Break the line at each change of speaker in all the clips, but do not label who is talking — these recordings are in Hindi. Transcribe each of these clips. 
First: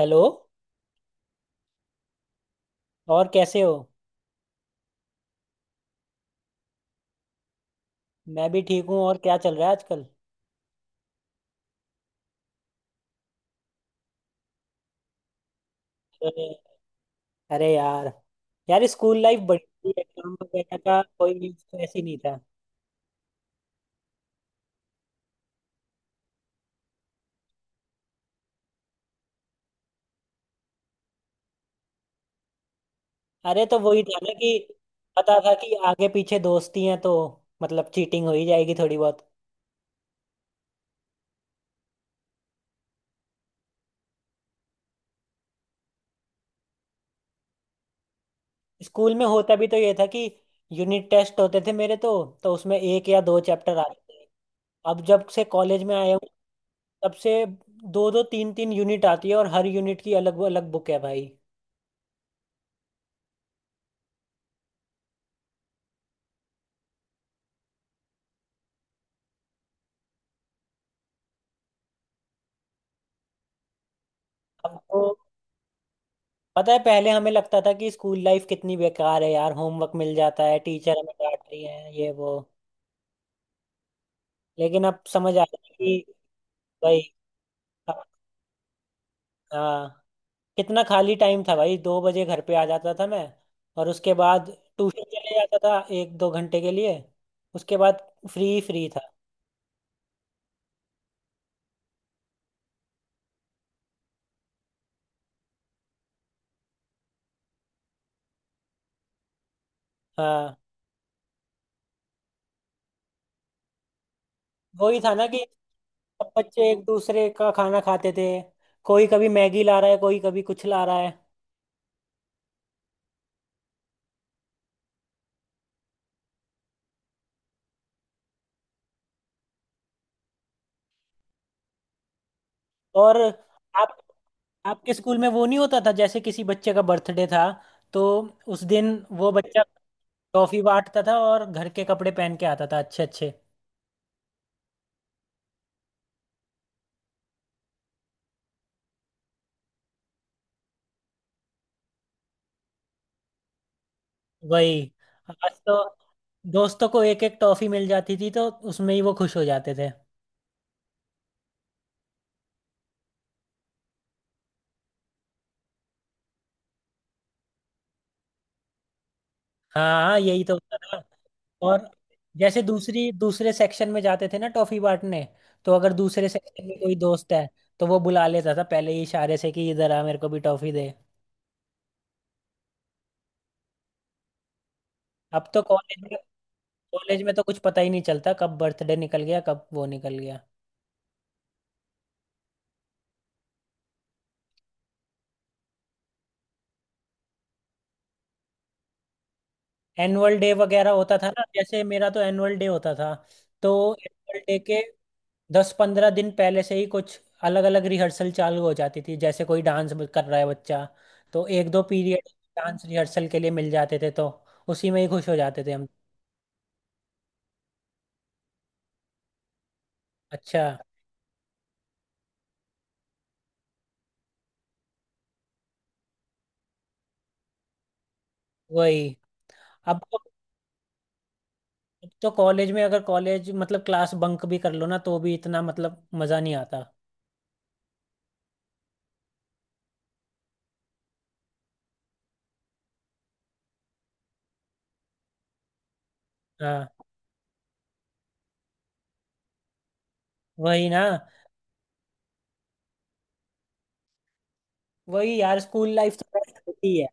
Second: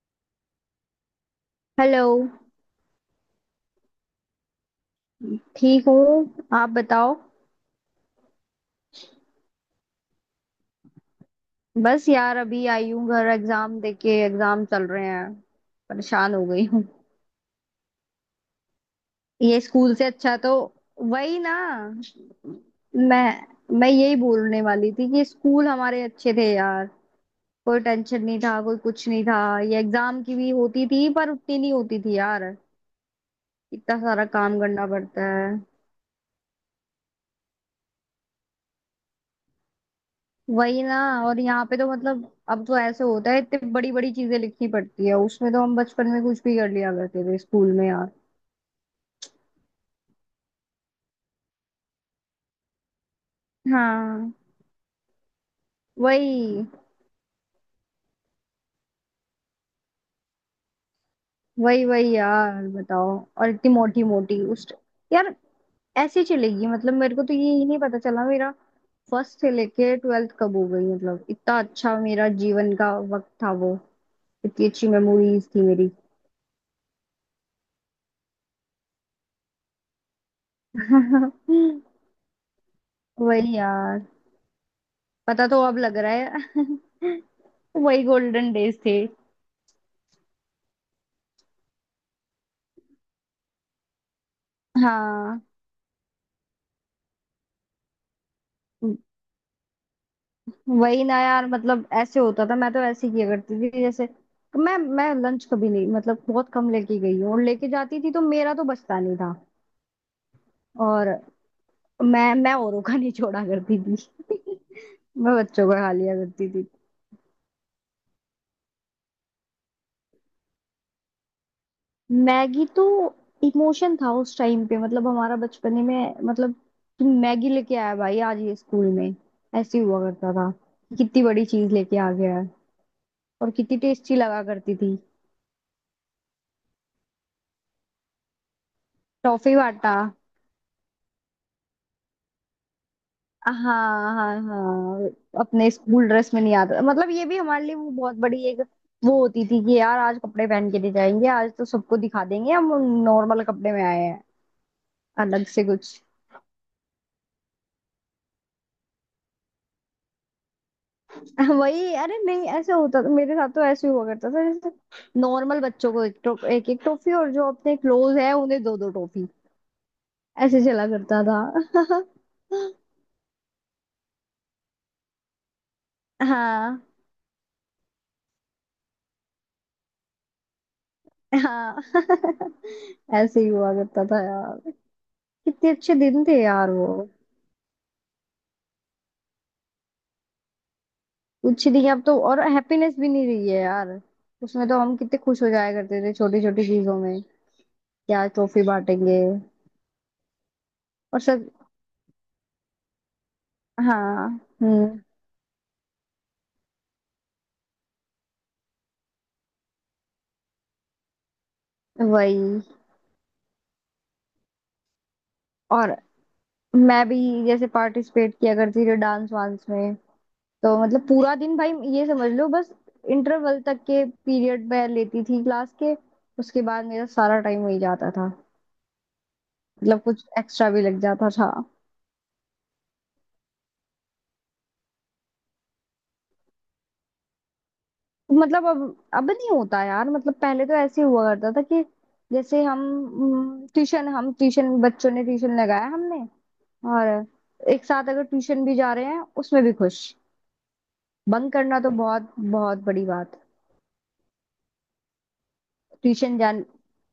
हेलो।
हेलो।
और कैसे हो।
ठीक हूँ, आप बताओ।
मैं भी ठीक हूँ। और क्या चल रहा है आजकल।
बस यार अभी आई हूँ घर, एग्जाम देके। एग्जाम चल रहे हैं, परेशान हो
अरे।
गई हूँ।
अरे यार। यार स्कूल लाइफ बड़ी
ये
थी,
स्कूल से
एग्जाम
अच्छा तो
वगैरह का
वही
कोई
ना।
स्ट्रेस ही नहीं था।
मैं यही बोलने वाली थी कि स्कूल हमारे अच्छे थे यार। कोई टेंशन नहीं था, कोई कुछ नहीं था। ये एग्जाम की भी होती थी, पर उतनी नहीं होती थी यार।
अरे तो
इतना
वही था
सारा
ना कि
काम करना पड़ता
पता
है।
था कि आगे पीछे दोस्ती हैं तो मतलब चीटिंग हो ही जाएगी थोड़ी बहुत।
वही ना। और यहाँ पे तो मतलब अब तो ऐसे होता है, इतनी बड़ी बड़ी चीजें लिखनी पड़ती है उसमें। तो हम बचपन में कुछ भी कर लिया करते थे स्कूल में यार।
स्कूल में होता भी तो ये था कि यूनिट टेस्ट होते थे मेरे तो उसमें एक या दो चैप्टर आते थे।
हाँ।
अब जब से कॉलेज में आया हूँ,
वही
तब से दो दो तीन तीन यूनिट आती है और हर यूनिट की अलग अलग बुक है भाई।
वही वही यार, बताओ। और इतनी मोटी मोटी उस, यार ऐसी चलेगी मतलब! मेरे को तो ये ही नहीं पता चला, मेरा फर्स्ट से लेके ट्वेल्थ कब हो गई। मतलब इतना अच्छा मेरा जीवन का वक्त था वो, इतनी
अब
अच्छी
तो
मेमोरीज थी मेरी।
पता है, पहले हमें लगता था कि स्कूल लाइफ कितनी बेकार है यार, होमवर्क मिल जाता है, टीचर हमें डांट रही है, ये वो।
वही यार।
लेकिन अब समझ आ
पता तो
रहा है
अब लग
कि
रहा
भाई।
है।
अब-
वही गोल्डन डेज थे।
हाँ, कितना खाली टाइम था भाई, 2 बजे घर पे आ जाता था मैं। और उसके बाद ट्यूशन चले
हाँ
जाता था 1-2 घंटे के लिए। उसके बाद फ्री फ्री था।
वही ना यार। मतलब ऐसे होता था, मैं तो ऐसे किया करती थी, जैसे मैं लंच कभी नहीं, मतलब बहुत कम लेके गई हूँ, और लेके जाती थी तो मेरा तो बचता नहीं था।
हाँ
और मैं औरों का नहीं छोड़ा करती थी।
वही था ना
मैं
कि
बच्चों का खा लिया
सब
करती थी।
बच्चे एक दूसरे का खाना खाते थे। कोई कभी मैगी ला रहा है, कोई कभी कुछ ला रहा है।
मैगी तो इमोशन था उस टाइम पे, मतलब हमारा बचपन ही में मतलब, कि मैगी लेके आया भाई आज ये स्कूल में। ऐसे हुआ करता था, कितनी बड़ी चीज लेके आ गया है।
और
और कितनी
आप
टेस्टी लगा करती
आपके
थी।
स्कूल में वो नहीं होता था, जैसे किसी बच्चे का बर्थडे था तो उस दिन वो
टॉफी
बच्चा
बांटा।
टॉफी बांटता था और घर के कपड़े पहन के आता था, अच्छे अच्छे।
हाँ, हाँ, हाँ। अपने स्कूल ड्रेस में नहीं आता, मतलब ये भी हमारे लिए वो बहुत बड़ी एक वो होती थी, कि यार आज कपड़े पहन के नहीं जाएंगे, आज तो सबको दिखा देंगे हम नॉर्मल कपड़े में आए हैं,
वही।
अलग
आज
से
तो
कुछ।
दोस्तों को एक एक टॉफी मिल जाती थी तो उसमें ही वो खुश हो जाते थे।
वही, अरे नहीं, ऐसे होता था मेरे साथ। तो ऐसे ही हुआ करता था, जैसे नॉर्मल बच्चों को एक टॉफी, और जो अपने क्लोज है उन्हें दो दो टॉफी।
हाँ हाँ, यही तो
ऐसे
होता
चला
था।
करता था।
और जैसे दूसरी दूसरे सेक्शन में जाते थे ना टॉफी बांटने, तो अगर दूसरे सेक्शन में
हाँ।
कोई दोस्त है तो वो बुला लेता था पहले ही इशारे से कि इधर आ मेरे को भी टॉफी दे।
हाँ। ऐसे ही हुआ करता था यार।
अब तो
कितने अच्छे
कॉलेज में
दिन थे यार वो।
कॉलेज में तो कुछ पता ही नहीं चलता कब बर्थडे निकल गया, कब वो निकल गया।
कुछ नहीं, अब तो और हैप्पीनेस भी नहीं रही है यार। उसमें तो हम कितने खुश हो जाया करते थे छोटी छोटी चीजों में, क्या ट्रॉफी बांटेंगे
एनुअल डे वगैरह होता
और
था ना,
सब।
जैसे मेरा तो एनुअल डे होता था, तो
हाँ।
एनुअल डे के
हम्म।
10-15 दिन पहले से ही कुछ अलग अलग रिहर्सल चालू हो जाती थी, जैसे कोई डांस कर रहा है बच्चा तो 1-2 पीरियड
वही।
डांस रिहर्सल के लिए मिल जाते थे, तो उसी में ही खुश हो जाते थे हम।
और मैं भी जैसे पार्टिसिपेट किया करती थी डांस वांस में,
अच्छा।
तो मतलब पूरा दिन भाई, ये समझ लो बस, इंटरवल तक के पीरियड में लेती थी क्लास के, उसके बाद मेरा सारा टाइम वही जाता था।
वही। अब
मतलब
तो
कुछ एक्स्ट्रा भी लग जाता था।
अब तो कॉलेज में अगर कॉलेज मतलब क्लास बंक भी कर लो ना तो भी इतना मतलब मज़ा नहीं आता।
मतलब अब नहीं होता यार। मतलब पहले तो ऐसे हुआ करता था कि, जैसे हम ट्यूशन, हम ट्यूशन बच्चों ने ट्यूशन लगाया हमने,
हाँ
और एक साथ अगर ट्यूशन भी जा रहे हैं उसमें भी खुश।
वही ना।
बंक करना तो बहुत बहुत बड़ी बात।
वही यार, स्कूल लाइफ तो
ट्यूशन
बेस्ट
जान,
होती है।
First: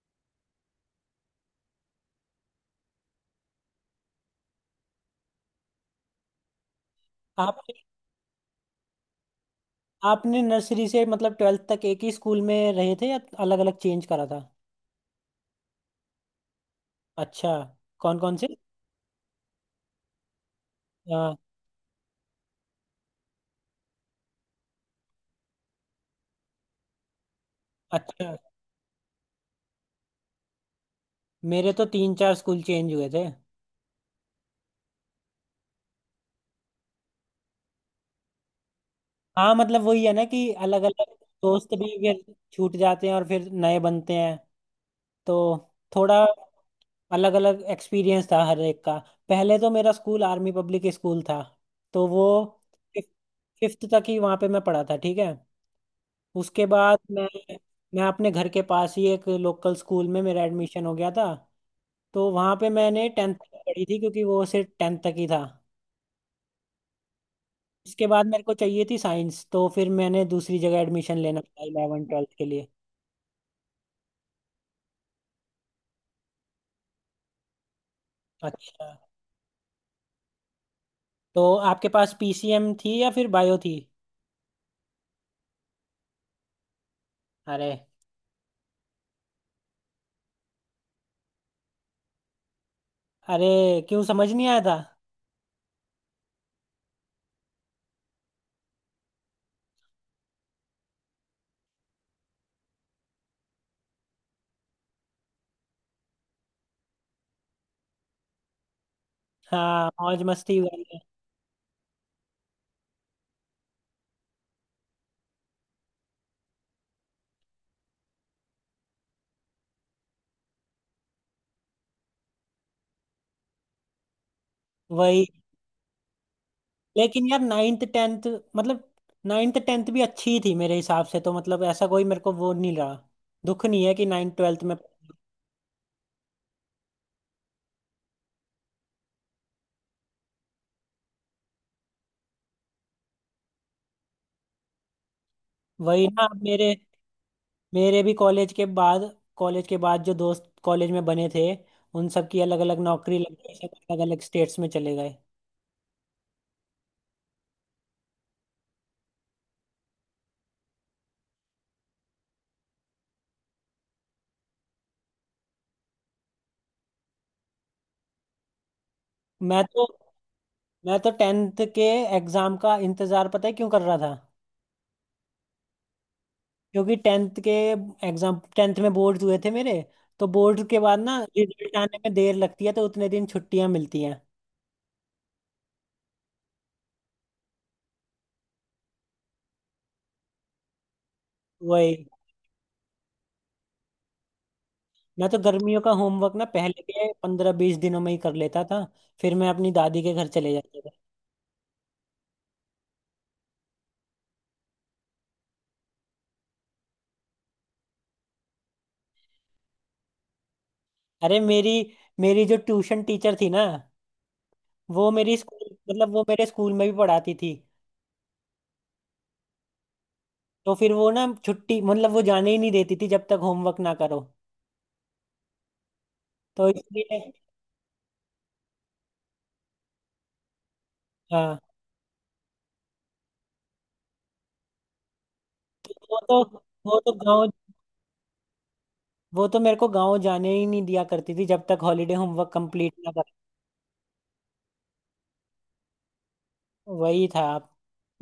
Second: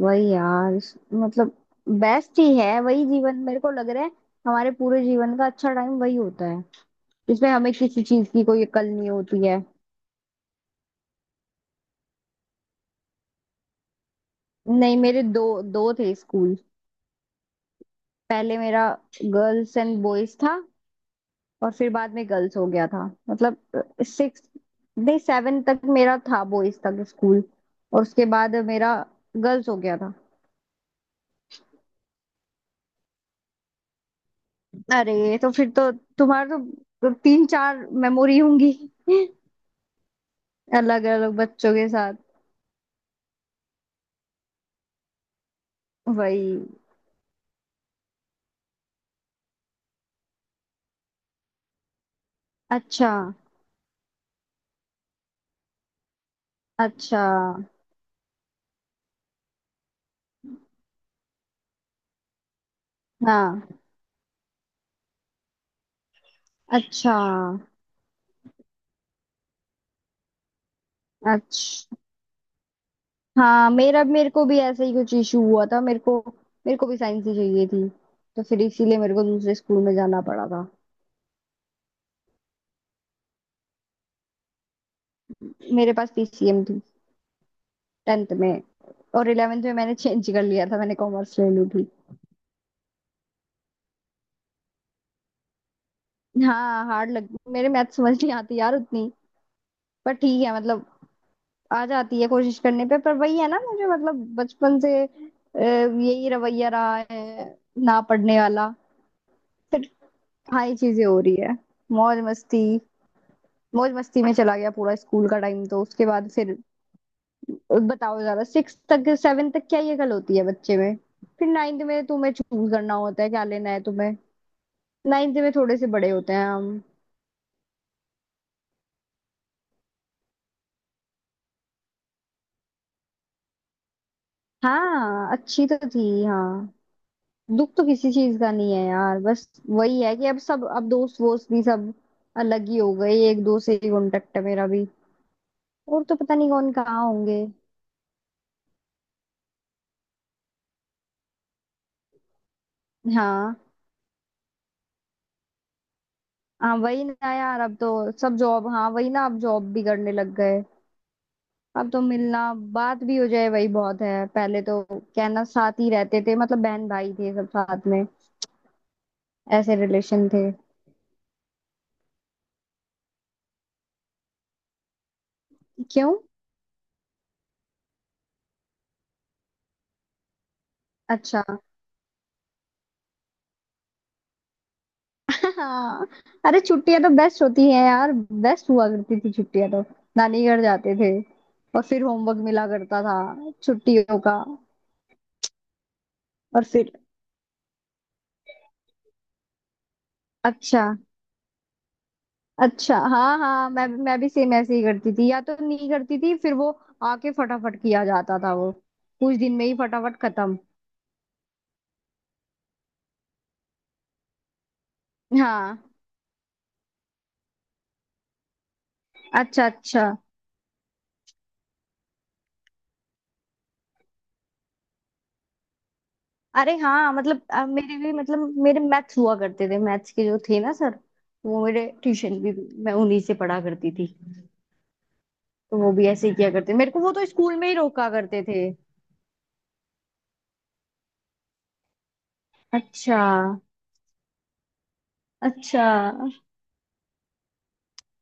वही यार मतलब बेस्ट ही है वही जीवन, मेरे को लग रहा है हमारे पूरे जीवन का अच्छा टाइम वही होता है, जिसमें
आपने
हमें किसी चीज की कोई अकल नहीं होती है।
आपने नर्सरी से मतलब ट्वेल्थ तक एक ही स्कूल में रहे थे या अलग अलग चेंज करा था।
नहीं, मेरे दो, दो थे स्कूल।
अच्छा। कौन कौन से।
पहले मेरा गर्ल्स एंड बॉयज था,
हाँ।
और फिर बाद में गर्ल्स हो गया था। मतलब सिक्स, नहीं सेवन तक मेरा था बॉयज तक स्कूल, और उसके
अच्छा।
बाद मेरा गर्ल्स हो गया था।
मेरे तो तीन चार स्कूल चेंज हुए थे।
अरे तो फिर तो तुम्हारे तो तीन चार मेमोरी होंगी।
हाँ मतलब वही है ना कि अलग
अलग
अलग
अलग
दोस्त
बच्चों
भी
के साथ।
फिर छूट जाते हैं और फिर नए बनते हैं, तो थोड़ा
वही।
अलग अलग एक्सपीरियंस था हर एक का। पहले तो मेरा स्कूल आर्मी पब्लिक स्कूल था, तो वो
अच्छा।
फिफ्थ तक ही वहाँ पे मैं पढ़ा था, ठीक है। उसके बाद मैं
अच्छा।
मैं अपने घर के पास ही एक लोकल स्कूल में मेरा एडमिशन हो गया था। तो वहाँ पे मैंने टेंथ तक
हाँ।
पढ़ी थी, क्योंकि वो सिर्फ टेंथ तक ही था।
अच्छा।
उसके बाद मेरे को चाहिए थी साइंस तो फिर मैंने दूसरी जगह एडमिशन लेना था
अच्छा।
इलेवन ट्वेल्थ के लिए।
हाँ मेरा, मेरे को भी ऐसा ही कुछ इशू हुआ था। मेरे को, मेरे को भी साइंस ही चाहिए थी, तो फिर
अच्छा।
इसीलिए मेरे को दूसरे स्कूल में जाना पड़ा था।
तो आपके पास पीसीएम थी या फिर बायो थी।
मेरे पास पीसीएम थी
अरे।
टेंथ में, और इलेवेंथ में मैंने चेंज कर लिया था, मैंने कॉमर्स ले ली थी।
अरे क्यों, समझ नहीं आया था।
हाँ हार्ड लग, मेरे मैथ समझ नहीं आती यार उतनी। पर ठीक है मतलब आ जाती है कोशिश करने पे, पर वही है ना, मुझे मतलब बचपन से यही रवैया रहा है, ना पढ़ने वाला।
हाँ
फिर
मौज मस्ती
हाँ ये
वाले।
चीजें हो रही है। मौज मस्ती, मौज मस्ती में चला गया पूरा स्कूल का टाइम, तो उसके बाद फिर बताओ जरा, सिक्स तक सेवन तक क्या ये कल होती है बच्चे में? फिर नाइन्थ में तुम्हें चूज करना होता है क्या लेना है तुम्हें।
वही।
नाइन्थ में थोड़े से बड़े होते हैं हम।
लेकिन यार नाइन्थ टेंथ, मतलब नाइन्थ टेंथ भी अच्छी ही थी मेरे हिसाब से तो, मतलब ऐसा कोई मेरे को वो नहीं रहा। दुख नहीं है कि नाइन्थ ट्वेल्थ में।
हाँ अच्छी तो थी हाँ। दुख तो किसी चीज का नहीं है यार, बस वही है कि अब सब, अब दोस्त वोस्त भी सब अलग ही हो गए। एक दो से ही कांटेक्ट है मेरा भी, और
वही
तो
ना।
पता
अब
नहीं
मेरे।
कौन कहाँ होंगे।
मेरे भी कॉलेज के बाद जो दोस्त कॉलेज में बने थे, उन सब की अलग अलग नौकरी लग गई,
हाँ।
सब अलग अलग स्टेट्स में चले गए।
हाँ वही ना यार, अब तो सब जॉब, हाँ वही ना, अब जॉब भी करने लग गए। अब तो मिलना बात भी हो जाए वही बहुत है, पहले तो कहना साथ ही रहते थे मतलब बहन भाई थे सब साथ में,
मैं
ऐसे
तो
रिलेशन थे।
मैं तो टेंथ के एग्जाम का इंतजार, पता है क्यों कर रहा था।
क्यों?
क्योंकि टेंथ के एग्जाम, टेंथ में बोर्ड हुए थे मेरे, तो बोर्ड के बाद ना
अच्छा।
रिजल्ट आने में देर लगती है, तो उतने दिन छुट्टियां मिलती हैं।
हाँ। अरे छुट्टियां तो बेस्ट होती हैं यार। बेस्ट हुआ करती थी छुट्टियां तो। नानी घर जाते थे, और फिर
वही।
होमवर्क मिला करता था छुट्टियों का।
मैं तो गर्मियों का होमवर्क ना
और
पहले
फिर
के 15-20 दिनों में ही कर लेता था। फिर मैं अपनी दादी के घर चले जाता
अच्छा,
था।
अच्छा। हाँ, हाँ, मैं भी सेम ऐसे ही करती थी, या तो नहीं करती थी फिर वो आके फटाफट किया जाता था, वो कुछ दिन में ही फटाफट खत्म।
अरे मेरी मेरी जो ट्यूशन टीचर थी ना, वो मेरी स्कूल
हाँ
मतलब वो मेरे स्कूल में भी पढ़ाती थी।
अच्छा, अच्छा,
तो फिर वो ना छुट्टी, मतलब वो जाने ही नहीं देती थी जब तक होमवर्क ना करो, तो
अरे हाँ
इसलिए।
मतलब मेरे भी मतलब मेरे मैथ्स हुआ करते थे, मैथ्स के जो थे ना सर,
हाँ।
वो मेरे ट्यूशन भी, मैं उन्हीं से पढ़ा करती थी। तो वो भी
वो
ऐसे ही
तो
किया करते, मेरे
वो
को
तो
वो तो
गाँव
स्कूल में ही रोका करते थे।
वो तो मेरे को गाँव जाने ही नहीं दिया करती थी जब तक हॉलीडे होमवर्क कंप्लीट ना
अच्छा।
कर।
अच्छा।
वही था।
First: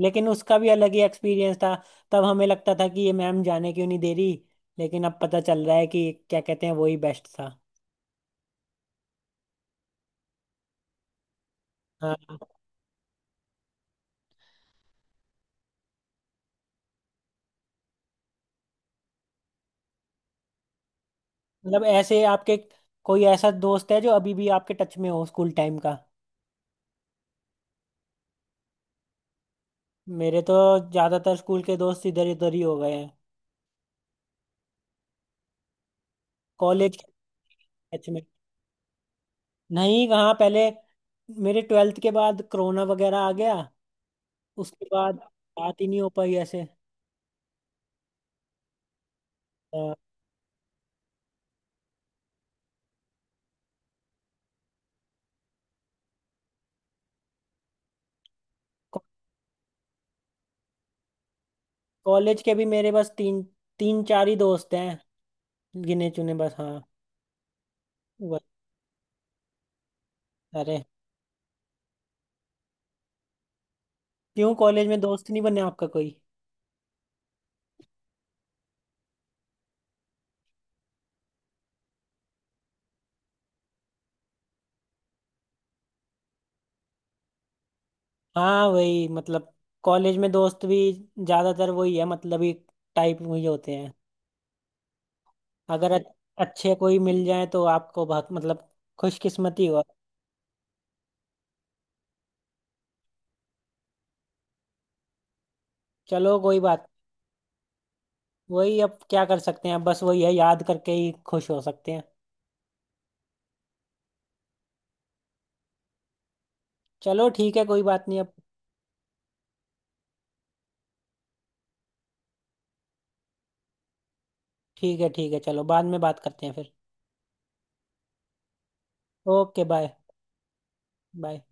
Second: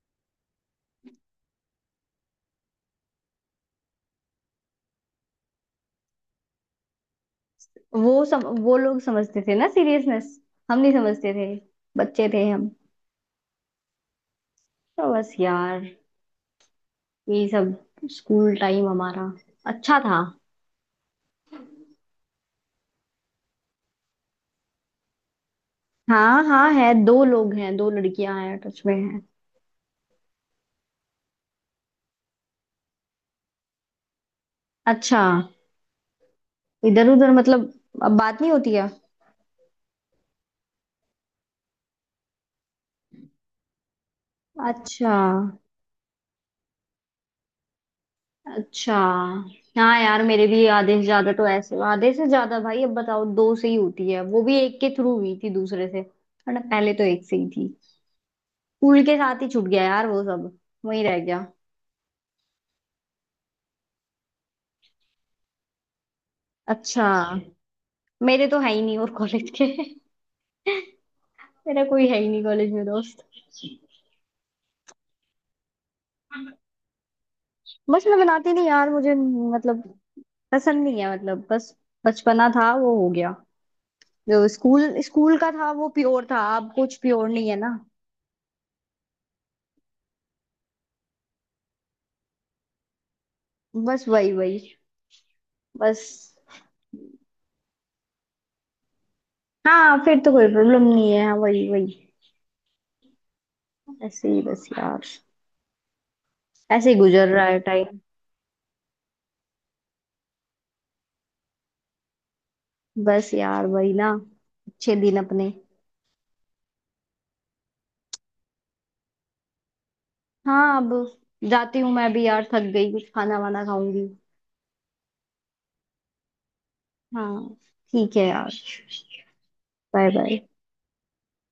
लेकिन उसका भी अलग ही एक्सपीरियंस था। तब हमें लगता था कि ये मैम जाने क्यों नहीं दे रही, लेकिन अब पता चल रहा है कि क्या कहते हैं, वही बेस्ट था।
वो लोग समझते थे ना सीरियसनेस, हम नहीं समझते थे, बच्चे
हाँ।
थे हम। तो बस यार यही सब, स्कूल टाइम हमारा अच्छा था।
मतलब ऐसे आपके कोई ऐसा दोस्त है जो अभी भी आपके टच में हो, स्कूल टाइम का।
हाँ हाँ है, दो लोग हैं, दो लड़कियां हैं टच में हैं।
मेरे तो ज्यादातर स्कूल के दोस्त इधर उधर ही हो गए हैं।
अच्छा।
कॉलेज
इधर उधर
के।
मतलब
टच
अब
में।
बात नहीं होती है?
नहीं, कहाँ। पहले, मेरे ट्वेल्थ के बाद कोरोना वगैरह आ गया, उसके
अच्छा,
बाद बात ही नहीं हो पाई ऐसे।
अच्छा। हाँ यार मेरे भी आधे से ज्यादा तो ऐसे, आधे से ज्यादा भाई अब बताओ, दो से ही होती है, वो भी एक के थ्रू हुई थी दूसरे से, वरना पहले तो एक से ही थी। स्कूल
को-
के साथ ही छूट गया यार वो सब, वही रह गया।
कॉलेज के भी मेरे बस तीन तीन चार ही दोस्त हैं, गिने चुने बस, हाँ।
अच्छा। मेरे
वही।
तो है ही नहीं और कॉलेज के।
अरे
मेरा कोई है ही नहीं कॉलेज में दोस्त।
क्यों, कॉलेज में दोस्त नहीं बने आपका कोई।
बस मैं बनाती नहीं यार, मुझे मतलब पसंद नहीं है मतलब। बस बचपना था वो हो गया। जो स्कूल स्कूल का था वो प्योर था, अब कुछ प्योर नहीं है ना।
हाँ वही मतलब, कॉलेज में दोस्त भी ज्यादातर वही है मतलब, ही टाइप वही होते हैं।
बस वही वही
अगर
बस।
अच्छे कोई मिल जाए तो आपको बहुत मतलब खुशकिस्मती हो।
हाँ फिर तो कोई प्रॉब्लम नहीं है, हाँ वही वही। ऐसे ही बस यार,
चलो कोई बात।
ऐसे ही गुजर रहा है टाइम।
वही, अब क्या कर सकते हैं, अब बस वही है, याद करके ही खुश हो सकते हैं।
बस यार वही ना, अच्छे दिन अपने।
चलो ठीक है, कोई बात नहीं अब।
हाँ अब जाती हूँ मैं भी यार, थक गई, कुछ खाना वाना खाऊंगी।
ठीक है ठीक है, चलो बाद में बात करते हैं फिर।
हाँ ठीक है यार।
Okay bye.
Bye bye.
Bye.